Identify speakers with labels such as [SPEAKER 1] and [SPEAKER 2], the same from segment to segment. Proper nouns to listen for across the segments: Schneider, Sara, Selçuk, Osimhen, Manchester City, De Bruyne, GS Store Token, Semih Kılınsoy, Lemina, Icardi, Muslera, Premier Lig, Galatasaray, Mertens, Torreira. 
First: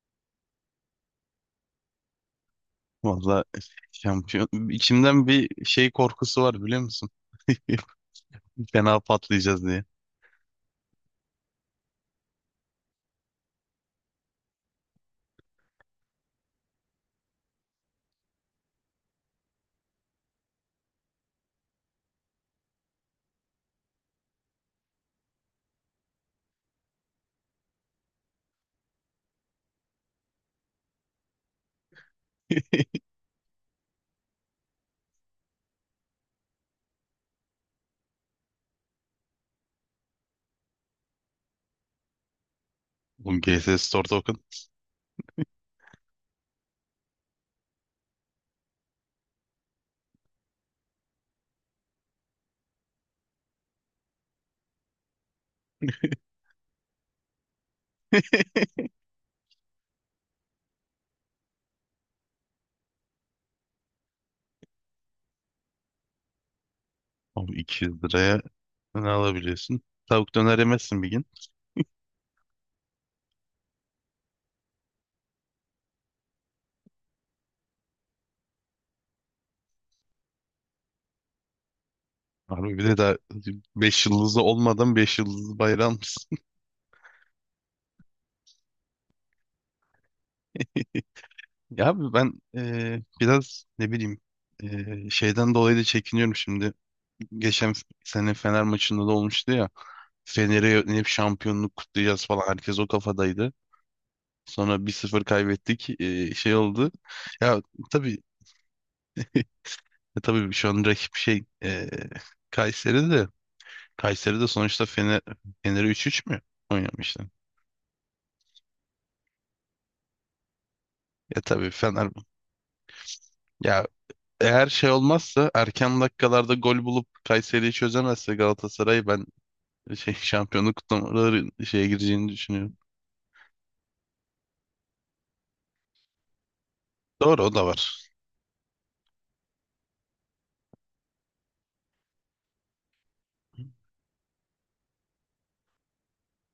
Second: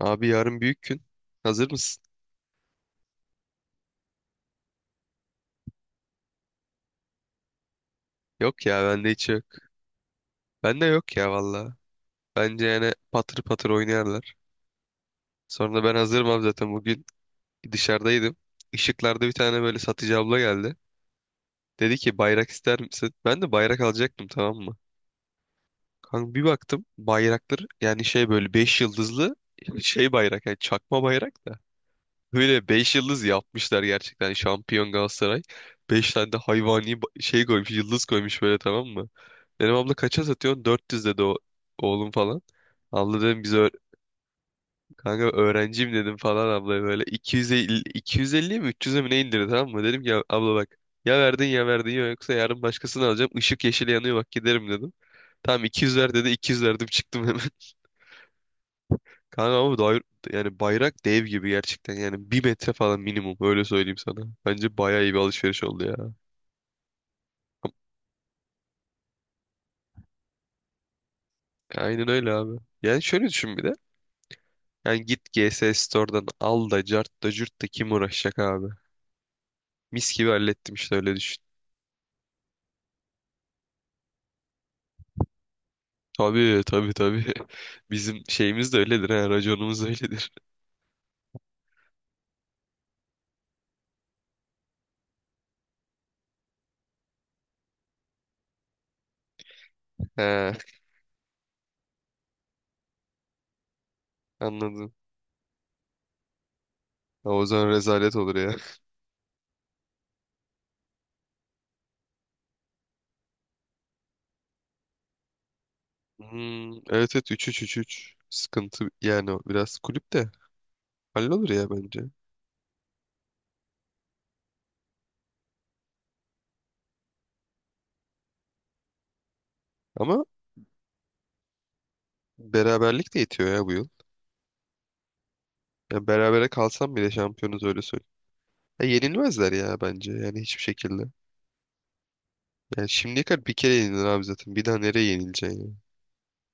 [SPEAKER 1] Abi yarın büyük gün. Hazır mısın?
[SPEAKER 2] Valla şampiyon. İçimden bir şey korkusu var biliyor musun?
[SPEAKER 1] Yok ya,
[SPEAKER 2] Fena
[SPEAKER 1] bende hiç yok.
[SPEAKER 2] patlayacağız diye.
[SPEAKER 1] Bende yok ya, valla. Bence yani patır patır oynarlar. Sonra ben hazırım abi, zaten bugün dışarıdaydım. Işıklarda bir tane böyle satıcı abla geldi. Dedi ki bayrak ister misin? Ben de bayrak alacaktım, tamam mı? Kanka bir baktım bayraktır yani şey, böyle 5 yıldızlı şey bayrak, yani çakma bayrak da. Böyle 5 yıldız yapmışlar, gerçekten şampiyon Galatasaray. Beş tane de hayvani şey koymuş, yıldız koymuş böyle, tamam mı? Benim abla kaça satıyorsun? 400 dedi o, oğlum falan. Abla
[SPEAKER 2] Oğlum
[SPEAKER 1] dedim
[SPEAKER 2] GS Store Token.
[SPEAKER 1] kanka öğrenciyim dedim falan, abla böyle 250, 250'ye mi 300'e mi ne indirdi, tamam mı? Dedim ki "Ya abla bak, ya verdin ya verdin, ya yoksa yarın başkasını alacağım. Işık yeşil yanıyor bak, giderim" dedim. Tamam 200 ver dedi, 200 verdim, çıktım hemen. Kanka ama yani bayrak dev gibi gerçekten, yani 1 metre falan minimum öyle söyleyeyim sana. Bence bayağı iyi bir alışveriş oldu ya.
[SPEAKER 2] Oğlum 200 liraya ne alabiliyorsun? Tavuk döner yemezsin bir gün.
[SPEAKER 1] Aynen öyle abi. Yani şöyle düşün bir de. Yani git G S Store'dan al da cart da cürt de, kim uğraşacak abi. Mis gibi hallettim işte, öyle düşün.
[SPEAKER 2] Abi bir de daha 5 yıldızı olmadan beş yıldızlı bayrağı almışsın.
[SPEAKER 1] Tabii, tabii, tabii. Bizim şeyimiz de öyledir ha. Raconumuz da öyledir.
[SPEAKER 2] Ya abi ben biraz ne bileyim şeyden dolayı da çekiniyorum şimdi. Geçen sene Fener maçında da olmuştu ya.
[SPEAKER 1] He,
[SPEAKER 2] Fener'e hep şampiyonluk kutlayacağız falan. Herkes o kafadaydı. Sonra bir
[SPEAKER 1] anladım.
[SPEAKER 2] sıfır kaybettik. Şey oldu.
[SPEAKER 1] Ha, o
[SPEAKER 2] Ya
[SPEAKER 1] zaman rezalet
[SPEAKER 2] tabii.
[SPEAKER 1] olur ya.
[SPEAKER 2] Tabii şu an rakip şey Kayseri de Kayseri de sonuçta Fener'e 3-3 mü
[SPEAKER 1] Hmm, evet evet,
[SPEAKER 2] oynamıştı?
[SPEAKER 1] üç üç üç üç. Sıkıntı yani, o biraz kulüp de
[SPEAKER 2] Ya
[SPEAKER 1] hallolur ya
[SPEAKER 2] tabii
[SPEAKER 1] bence.
[SPEAKER 2] Fener, ya eğer şey olmazsa, erken dakikalarda gol bulup Kayseri'yi çözemezse Galatasaray, ben şey
[SPEAKER 1] Ama
[SPEAKER 2] şampiyonluk kutlamaları şeye gireceğini düşünüyorum.
[SPEAKER 1] beraberlik de yetiyor ya bu yıl. Ya berabere kalsam bile
[SPEAKER 2] Doğru, o
[SPEAKER 1] şampiyonuz,
[SPEAKER 2] da
[SPEAKER 1] öyle söyleyeyim.
[SPEAKER 2] var.
[SPEAKER 1] Ya yenilmezler ya, bence yani hiçbir şekilde. Yani şimdiye kadar bir kere yenilir abi zaten. Bir daha nereye yenileceksin ya?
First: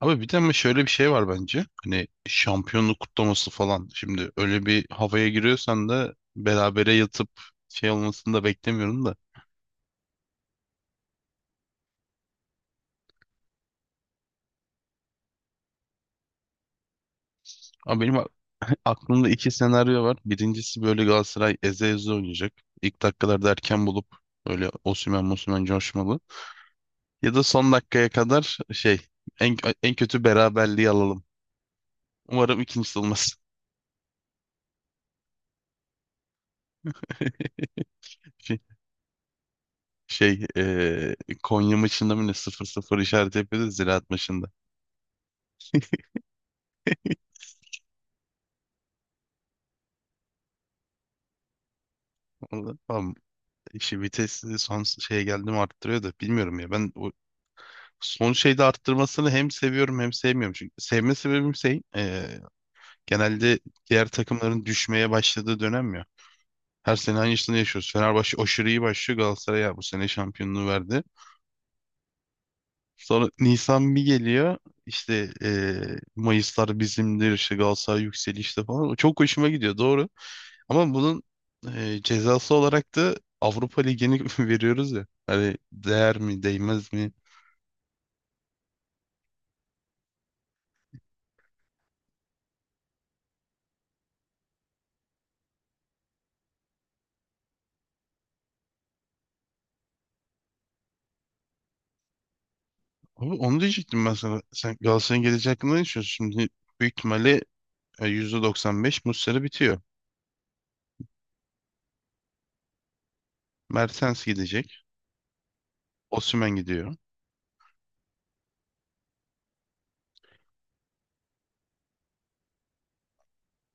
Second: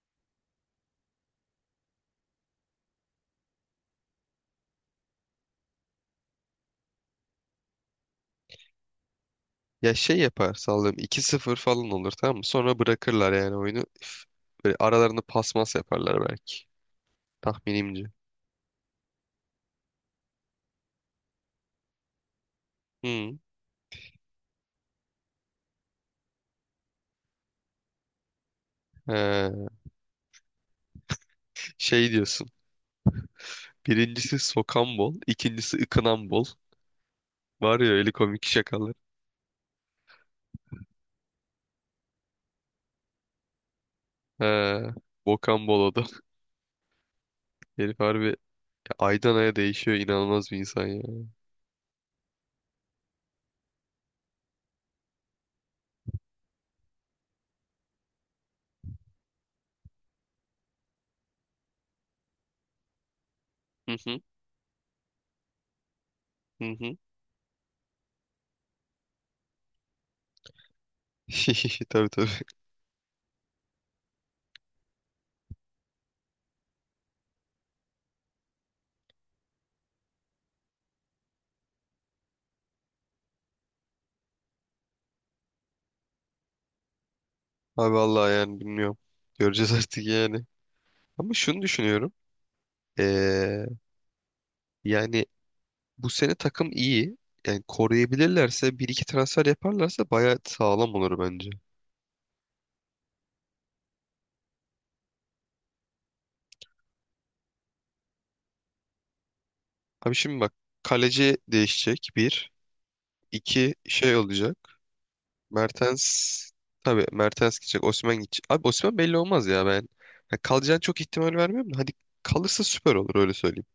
[SPEAKER 2] Abi bir de ama şöyle bir şey var bence. Hani şampiyonluk kutlaması falan. Şimdi öyle bir havaya giriyorsan da berabere yatıp şey olmasını da beklemiyorum da.
[SPEAKER 1] Ya şey yapar, sallıyorum 2-0 falan olur, tamam mı? Sonra bırakırlar yani oyunu. Üf, böyle aralarında pasmas yaparlar belki.
[SPEAKER 2] Ama
[SPEAKER 1] Tahminimce.
[SPEAKER 2] benim aklımda iki senaryo var. Birincisi, böyle Galatasaray eze eze oynayacak. İlk
[SPEAKER 1] Hı.
[SPEAKER 2] dakikalarda erken bulup böyle Osimhen Mosimhen coşmalı. Ya da son dakikaya kadar şey en,
[SPEAKER 1] He,
[SPEAKER 2] en kötü beraberliği alalım.
[SPEAKER 1] şey diyorsun.
[SPEAKER 2] Umarım ikincisi olmaz.
[SPEAKER 1] Birincisi sokan bol, ikincisi ıkınan bol. Var ya öyle komik
[SPEAKER 2] Şey,
[SPEAKER 1] şakalar.
[SPEAKER 2] şey eee, Konya maçında mı ne sıfır sıfır işaret yapıyordu Ziraat
[SPEAKER 1] He,
[SPEAKER 2] maçında.
[SPEAKER 1] bokan bol o da. Herif harbi aydan aya değişiyor. İnanılmaz bir insan ya.
[SPEAKER 2] Orada, tamam. İşi vitesini son şeye geldi mi arttırıyor da bilmiyorum ya. Ben o son şeyde arttırmasını hem seviyorum hem sevmiyorum. Çünkü sevme sebebim şey genelde
[SPEAKER 1] Hı
[SPEAKER 2] diğer
[SPEAKER 1] hı.
[SPEAKER 2] takımların düşmeye başladığı dönem ya.
[SPEAKER 1] Hı
[SPEAKER 2] Her
[SPEAKER 1] hı.
[SPEAKER 2] sene aynısını yaşıyoruz. Fenerbahçe aşırı iyi başlıyor. Galatasaray ya bu sene şampiyonluğu verdi.
[SPEAKER 1] Tabii, tabii.
[SPEAKER 2] Sonra Nisan bir geliyor. İşte Mayıslar bizimdir. İşte Galatasaray yükselişte falan. O çok hoşuma gidiyor, doğru. Ama bunun cezası olarak da Avrupa Ligi'ni veriyoruz ya. Hani değer mi değmez mi?
[SPEAKER 1] Abi vallahi yani bilmiyorum. Göreceğiz artık yani. Ama şunu düşünüyorum. Ee, yani bu sene takım iyi. Yani koruyabilirlerse, bir iki transfer yaparlarsa bayağı sağlam olur bence.
[SPEAKER 2] Abi onu diyecektim ben sana. Sen Galatasaray'ın geleceği hakkında ne düşünüyorsun? Şimdi büyük ihtimalle %95 Muslera bitiyor.
[SPEAKER 1] Abi şimdi bak, kaleci değişecek bir. İki şey
[SPEAKER 2] Mertens
[SPEAKER 1] olacak.
[SPEAKER 2] gidecek.
[SPEAKER 1] Mertens,
[SPEAKER 2] Osimhen gidiyor.
[SPEAKER 1] tabii Mertens gidecek. Osimhen gidecek. Abi Osimhen belli olmaz ya ben. Yani kalacağını çok ihtimal vermiyorum da. Hadi kalırsa süper olur, öyle söyleyeyim.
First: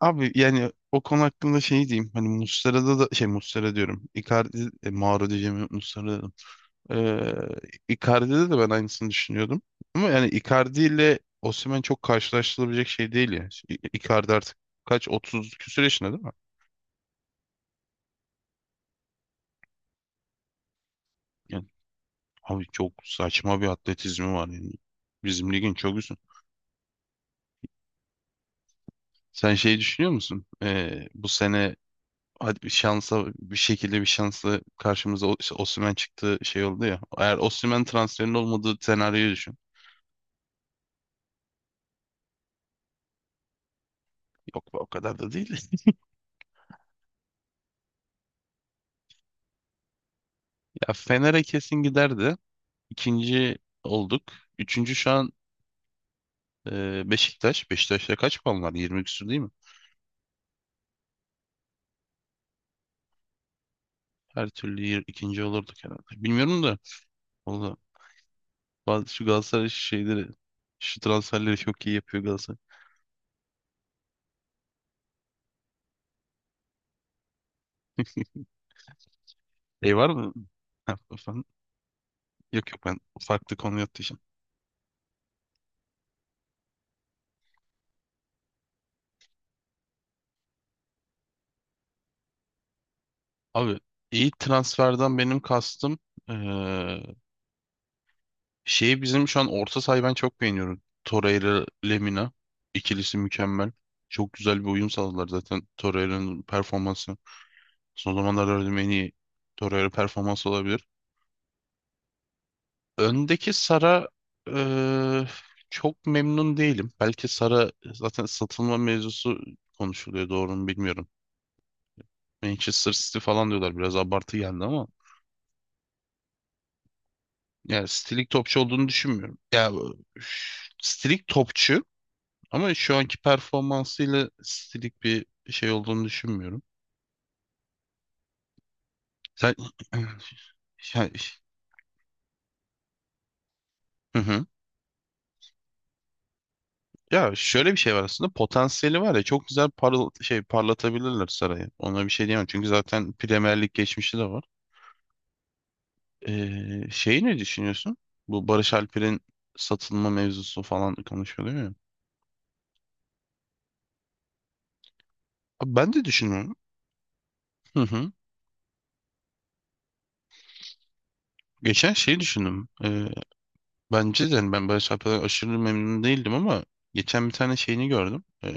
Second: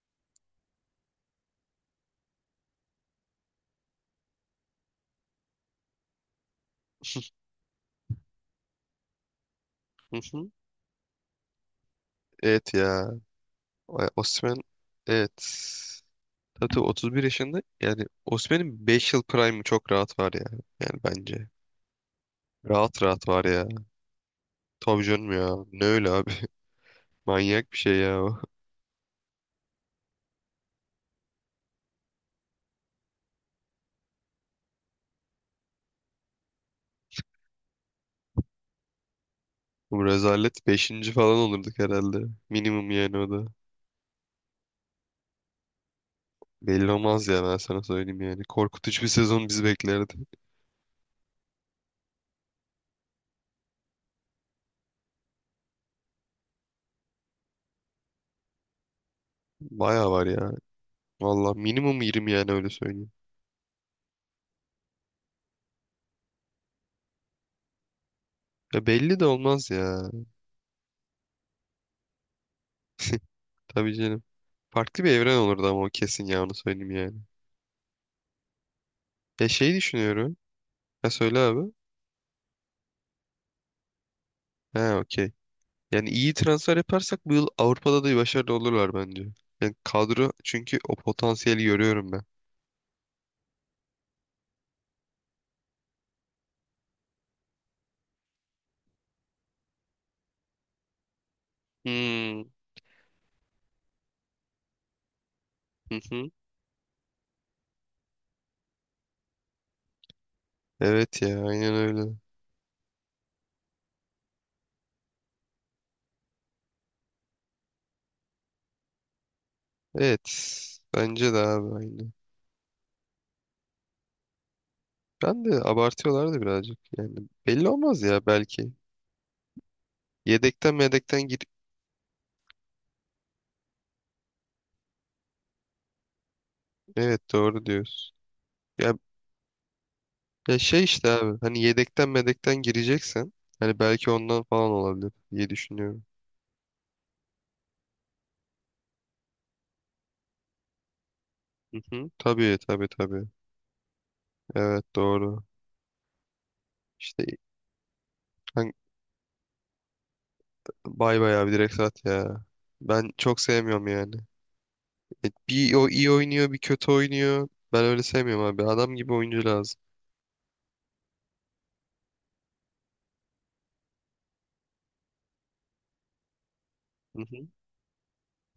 [SPEAKER 2] Abi yani o konu hakkında şey diyeyim. Hani Muslera'da da şey, Muslera diyorum. Icardi, Mauro diyeceğim, Muslera dedim. Ee, Icardi'de de ben aynısını düşünüyordum. Ama
[SPEAKER 1] Hı
[SPEAKER 2] yani
[SPEAKER 1] hı.
[SPEAKER 2] Icardi ile Osimhen çok
[SPEAKER 1] Evet
[SPEAKER 2] karşılaştırılabilecek
[SPEAKER 1] ya.
[SPEAKER 2] şey değil ya. Icardi
[SPEAKER 1] Osimhen,
[SPEAKER 2] artık kaç,
[SPEAKER 1] evet.
[SPEAKER 2] 30 küsur yaşında değil mi?
[SPEAKER 1] Tabii 31 yaşında. Yani Osimhen'in 5 yıl prime'ı çok rahat var ya. Yani bence.
[SPEAKER 2] Yani abi çok
[SPEAKER 1] Rahat rahat var
[SPEAKER 2] saçma bir
[SPEAKER 1] ya.
[SPEAKER 2] atletizmi var yani.
[SPEAKER 1] Tabii canım
[SPEAKER 2] Bizim
[SPEAKER 1] ya.
[SPEAKER 2] ligin
[SPEAKER 1] Ne
[SPEAKER 2] çok
[SPEAKER 1] öyle
[SPEAKER 2] üstünde.
[SPEAKER 1] abi. Manyak bir şey ya o.
[SPEAKER 2] Sen şey düşünüyor musun? Bu sene hadi bir şansa, bir şekilde, bir şansla karşımıza işte Osimhen çıktı, şey oldu ya. Eğer Osimhen transferinin olmadığı senaryoyu düşün.
[SPEAKER 1] Bu rezalet 5. falan olurduk herhalde. Minimum yani o da.
[SPEAKER 2] Yok be, o kadar da değil.
[SPEAKER 1] Belli olmaz ya, ben sana söyleyeyim yani. Korkutucu bir sezon bizi beklerdi.
[SPEAKER 2] Ya Fener'e kesin giderdi. İkinci olduk. Üçüncü şu an Beşiktaş. Beşiktaş'ta kaç puan var? 20 küsur değil mi?
[SPEAKER 1] Baya var ya. Valla minimum 20 yani, öyle söyleyeyim.
[SPEAKER 2] Her türlü ikinci olurduk herhalde. Bilmiyorum da. Valla,
[SPEAKER 1] Ya
[SPEAKER 2] bazı
[SPEAKER 1] belli de
[SPEAKER 2] şu Galatasaray
[SPEAKER 1] olmaz ya.
[SPEAKER 2] şeyleri, şu transferleri çok iyi yapıyor Galatasaray.
[SPEAKER 1] Tabii canım. Farklı bir evren olurdu ama, o kesin ya, onu söyleyeyim yani. Ya şey
[SPEAKER 2] Şey var mı?
[SPEAKER 1] düşünüyorum.
[SPEAKER 2] Ha,
[SPEAKER 1] Ha, söyle
[SPEAKER 2] efendim?
[SPEAKER 1] abi.
[SPEAKER 2] Yok, yok, ben farklı konuya atlayacağım.
[SPEAKER 1] He, okey. Yani iyi transfer yaparsak bu yıl Avrupa'da da başarılı olurlar bence. Yani kadro, çünkü o potansiyeli görüyorum ben.
[SPEAKER 2] Abi iyi transferden benim kastım eee, şeyi, bizim şu an orta sahayı ben çok beğeniyorum. Torreira Lemina
[SPEAKER 1] Hmm.
[SPEAKER 2] ikilisi mükemmel. Çok güzel bir uyum sağladılar, zaten
[SPEAKER 1] Hı hı.
[SPEAKER 2] Torreira'nın performansı. Son zamanlarda gördüğüm en iyi Torreira performansı olabilir.
[SPEAKER 1] Evet ya, aynen öyle.
[SPEAKER 2] Öndeki Sara, eee, çok memnun değilim. Belki Sara zaten, satılma mevzusu
[SPEAKER 1] Evet.
[SPEAKER 2] konuşuluyor, doğru mu bilmiyorum.
[SPEAKER 1] Bence de abi, aynı.
[SPEAKER 2] Manchester City falan diyorlar, biraz abartı geldi ama.
[SPEAKER 1] Ben de abartıyorlardı birazcık. Yani belli
[SPEAKER 2] Ya
[SPEAKER 1] olmaz ya,
[SPEAKER 2] stilik topçu
[SPEAKER 1] belki.
[SPEAKER 2] olduğunu düşünmüyorum. Ya, üf,
[SPEAKER 1] Yedekten
[SPEAKER 2] stilik
[SPEAKER 1] medekten gir...
[SPEAKER 2] topçu, ama şu anki performansıyla stilik bir şey olduğunu düşünmüyorum.
[SPEAKER 1] Evet, doğru diyorsun. Ya,
[SPEAKER 2] Sen
[SPEAKER 1] ya, şey
[SPEAKER 2] ya,
[SPEAKER 1] işte abi. Hani yedekten medekten gireceksen. Hani belki
[SPEAKER 2] hı
[SPEAKER 1] ondan
[SPEAKER 2] hı.
[SPEAKER 1] falan olabilir diye düşünüyorum.
[SPEAKER 2] Ya şöyle bir şey var, aslında potansiyeli var ya, çok güzel parıl şey parlatabilirler sarayı.
[SPEAKER 1] Hı
[SPEAKER 2] Ona
[SPEAKER 1] hı.
[SPEAKER 2] bir şey diyemem,
[SPEAKER 1] Tabii,
[SPEAKER 2] çünkü
[SPEAKER 1] tabii,
[SPEAKER 2] zaten
[SPEAKER 1] tabii.
[SPEAKER 2] Premier Lig geçmişi de var.
[SPEAKER 1] Evet, doğru. İşte
[SPEAKER 2] Şeyi ne düşünüyorsun? Bu Barış Alper'in satılma mevzusu falan
[SPEAKER 1] bay bay abi,
[SPEAKER 2] konuşuluyor ya.
[SPEAKER 1] direkt sat ya. Ben çok sevmiyorum yani. Bir
[SPEAKER 2] Abi,
[SPEAKER 1] o
[SPEAKER 2] ben de
[SPEAKER 1] iyi oynuyor,
[SPEAKER 2] düşünüyorum.
[SPEAKER 1] bir kötü oynuyor.
[SPEAKER 2] Hı
[SPEAKER 1] Ben öyle
[SPEAKER 2] hı.
[SPEAKER 1] sevmiyorum abi. Adam gibi oyuncu lazım.
[SPEAKER 2] Geçen şeyi düşündüm. Bence de, yani, ben Barış şarkılardan aşırı memnun değildim ama
[SPEAKER 1] Hı
[SPEAKER 2] geçen bir
[SPEAKER 1] hı.
[SPEAKER 2] tane şeyini gördüm.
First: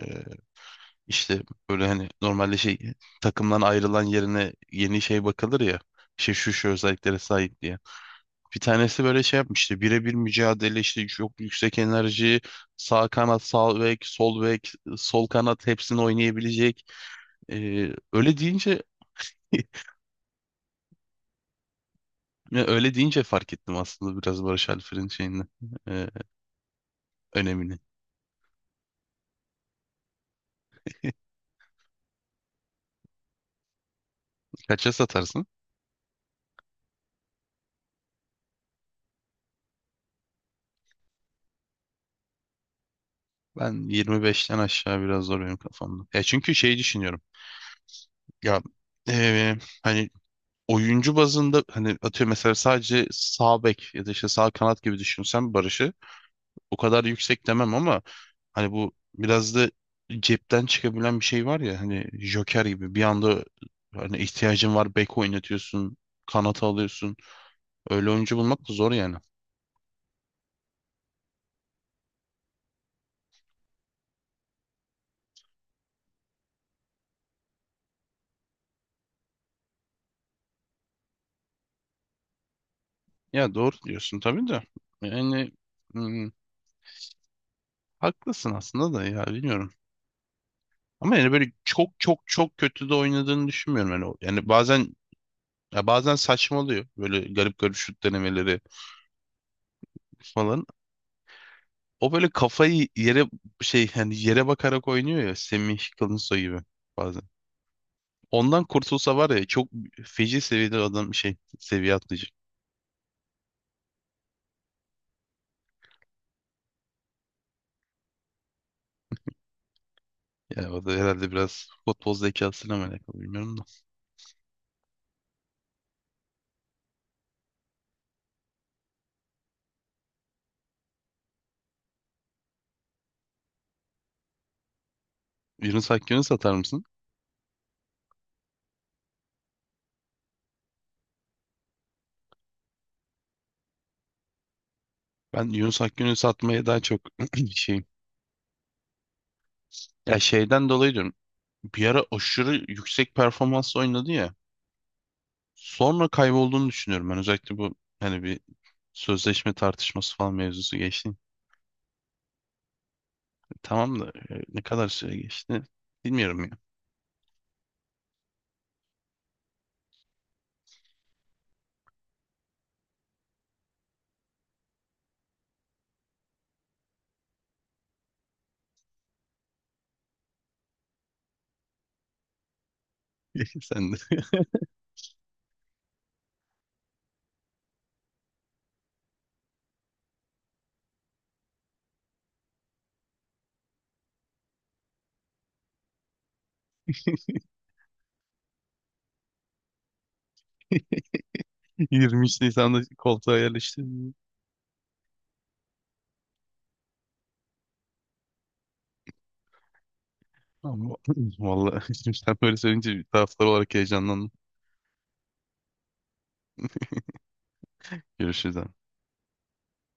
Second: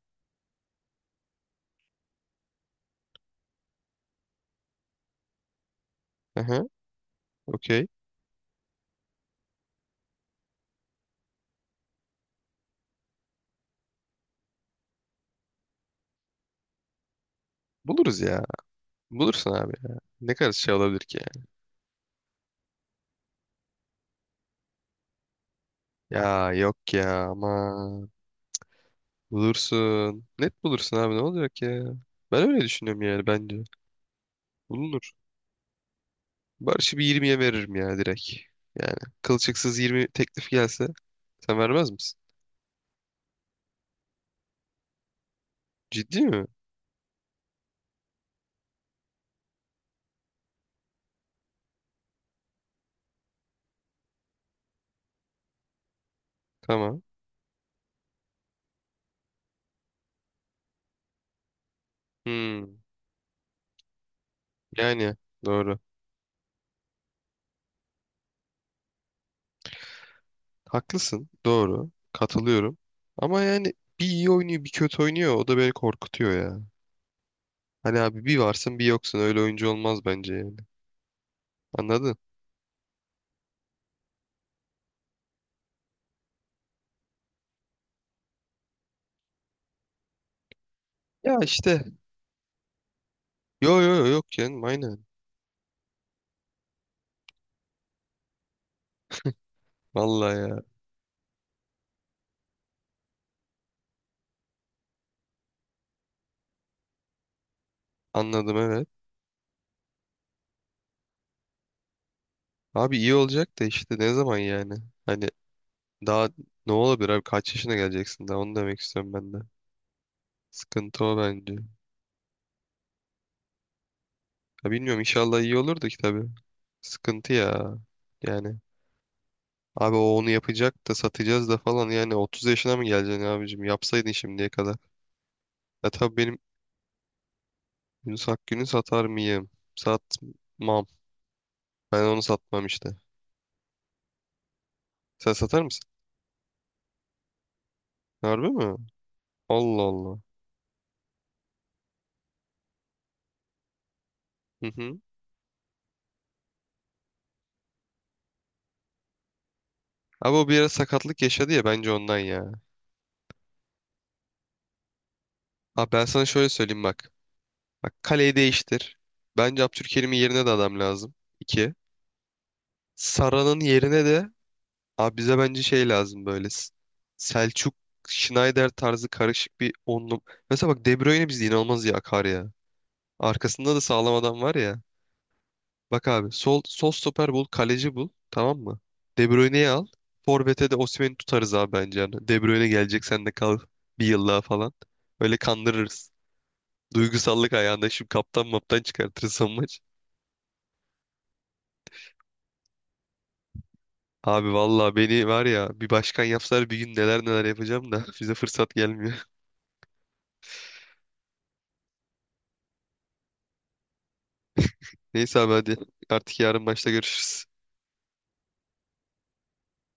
[SPEAKER 2] İşte böyle, hani normalde şey, takımdan ayrılan yerine yeni şey bakılır ya. İşte şu
[SPEAKER 1] Aha,
[SPEAKER 2] şu özelliklere sahip diye.
[SPEAKER 1] okey.
[SPEAKER 2] Bir tanesi böyle şey yapmıştı. Birebir mücadele, işte çok yüksek enerji. Sağ kanat, sağ bek, sol bek, sol kanat hepsini oynayabilecek.
[SPEAKER 1] Buluruz ya.
[SPEAKER 2] Öyle deyince
[SPEAKER 1] Bulursun abi ya. Ne kadar şey olabilir ki
[SPEAKER 2] ya, öyle deyince fark ettim aslında biraz Barış Alper'in şeyini, e,
[SPEAKER 1] ya? Ya yok ya,
[SPEAKER 2] önemini.
[SPEAKER 1] ama bulursun. Net bulursun abi, ne olacak ya? Ben öyle düşünüyorum yani, bence.
[SPEAKER 2] Kaça
[SPEAKER 1] Bulunur.
[SPEAKER 2] satarsın?
[SPEAKER 1] Barış'ı bir 20'ye veririm ya, direkt. Yani kılçıksız 20 teklif gelse sen vermez misin?
[SPEAKER 2] Ben 25'ten aşağı biraz zor benim kafamda.
[SPEAKER 1] Ciddi
[SPEAKER 2] Ya
[SPEAKER 1] mi?
[SPEAKER 2] çünkü şey düşünüyorum. Ya eee, hani oyuncu bazında, hani atıyor mesela sadece sağ bek ya da işte sağ kanat gibi düşünsem Barış'ı o
[SPEAKER 1] Tamam.
[SPEAKER 2] kadar yüksek demem, ama hani bu biraz da cepten çıkabilen bir şey var ya, hani Joker
[SPEAKER 1] Hmm.
[SPEAKER 2] gibi, bir anda hani ihtiyacın var,
[SPEAKER 1] Yani
[SPEAKER 2] bek
[SPEAKER 1] doğru.
[SPEAKER 2] oynatıyorsun, kanata alıyorsun. Öyle oyuncu bulmak da zor yani.
[SPEAKER 1] Haklısın. Doğru. Katılıyorum. Ama yani bir iyi oynuyor bir kötü oynuyor. O da beni korkutuyor ya. Hani abi bir varsın bir yoksun. Öyle oyuncu olmaz bence yani. Anladın?
[SPEAKER 2] Ya doğru diyorsun tabii de. Yani, hmm, haklısın aslında da, ya bilmiyorum. Ama yani
[SPEAKER 1] Ya
[SPEAKER 2] böyle
[SPEAKER 1] işte.
[SPEAKER 2] çok çok çok kötü de oynadığını
[SPEAKER 1] Yo
[SPEAKER 2] düşünmüyorum.
[SPEAKER 1] yo yo
[SPEAKER 2] Yani,
[SPEAKER 1] yok
[SPEAKER 2] yani
[SPEAKER 1] canım,
[SPEAKER 2] bazen,
[SPEAKER 1] aynen.
[SPEAKER 2] ya, bazen saçmalıyor. Böyle garip garip şut denemeleri
[SPEAKER 1] Vallahi ya.
[SPEAKER 2] falan. O böyle kafayı yere şey, yani yere bakarak oynuyor ya, Semih Kılınsoy gibi bazen.
[SPEAKER 1] Anladım,
[SPEAKER 2] Ondan
[SPEAKER 1] evet.
[SPEAKER 2] kurtulsa var ya, çok feci seviyede adam şey, seviye atlayacak.
[SPEAKER 1] Abi iyi olacak da işte ne zaman yani? Hani daha ne olabilir abi? Kaç yaşına geleceksin daha? Onu demek istiyorum ben de.
[SPEAKER 2] Yani o da
[SPEAKER 1] Sıkıntı o
[SPEAKER 2] herhalde
[SPEAKER 1] bence.
[SPEAKER 2] biraz futbol zekasıyla mı alakalı, bilmiyorum da.
[SPEAKER 1] Ya bilmiyorum, inşallah iyi olur da ki tabii. Sıkıntı ya. Yani. Abi o onu yapacak da satacağız da falan, yani 30 yaşına mı geleceksin abicim? Yapsaydın şimdiye kadar. Ya
[SPEAKER 2] Yunus
[SPEAKER 1] tabii,
[SPEAKER 2] Akgün'ü
[SPEAKER 1] benim
[SPEAKER 2] satar mısın?
[SPEAKER 1] Yunus Akgün'ü satar mıyım? Satmam. Ben onu satmam işte. Sen
[SPEAKER 2] Ben
[SPEAKER 1] satar
[SPEAKER 2] Yunus
[SPEAKER 1] mısın?
[SPEAKER 2] Akgün'ü satmaya daha çok şeyim.
[SPEAKER 1] Harbi mi? Allah Allah.
[SPEAKER 2] Ya şeyden dolayı diyorum. Bir ara aşırı yüksek performans oynadı ya.
[SPEAKER 1] Hı hı.
[SPEAKER 2] Sonra kaybolduğunu düşünüyorum ben. Özellikle bu hani, bir sözleşme tartışması falan
[SPEAKER 1] Abi o bir ara
[SPEAKER 2] mevzusu geçti.
[SPEAKER 1] sakatlık yaşadı ya, bence ondan ya.
[SPEAKER 2] Tamam da ne kadar süre geçti
[SPEAKER 1] Abi ben sana
[SPEAKER 2] bilmiyorum
[SPEAKER 1] şöyle
[SPEAKER 2] ya.
[SPEAKER 1] söyleyeyim bak. Bak kaleyi değiştir. Bence Abdülkerim'in yerine de adam lazım. 2. Sara'nın yerine de, abi bize bence şey lazım böyle. Selçuk, Schneider tarzı karışık bir onlu. Mesela bak De Bruyne bizde inanılmaz iyi akar ya. Arkasında da
[SPEAKER 2] Sen
[SPEAKER 1] sağlam
[SPEAKER 2] de
[SPEAKER 1] adam var ya. Bak abi sol stoper bul, kaleci bul. Tamam mı? De Bruyne'yi al. Forvet'e de Osimhen'i tutarız abi, bence. Yani De Bruyne gelecek, sen de kal 1 yıl daha falan. Böyle kandırırız. Duygusallık ayağında şimdi kaptan maptan çıkartırız son maç.
[SPEAKER 2] 23 Nisan'da koltuğa yerleştin.
[SPEAKER 1] Abi vallahi beni var ya, bir başkan yapsalar bir gün neler neler yapacağım da bize fırsat gelmiyor.
[SPEAKER 2] Ama vallahi şimdi sen böyle söyleyince bir taraftar olarak heyecanlandım.
[SPEAKER 1] Neyse abi, hadi. Artık yarın maçta görüşürüz.
[SPEAKER 2] Görüşürüz.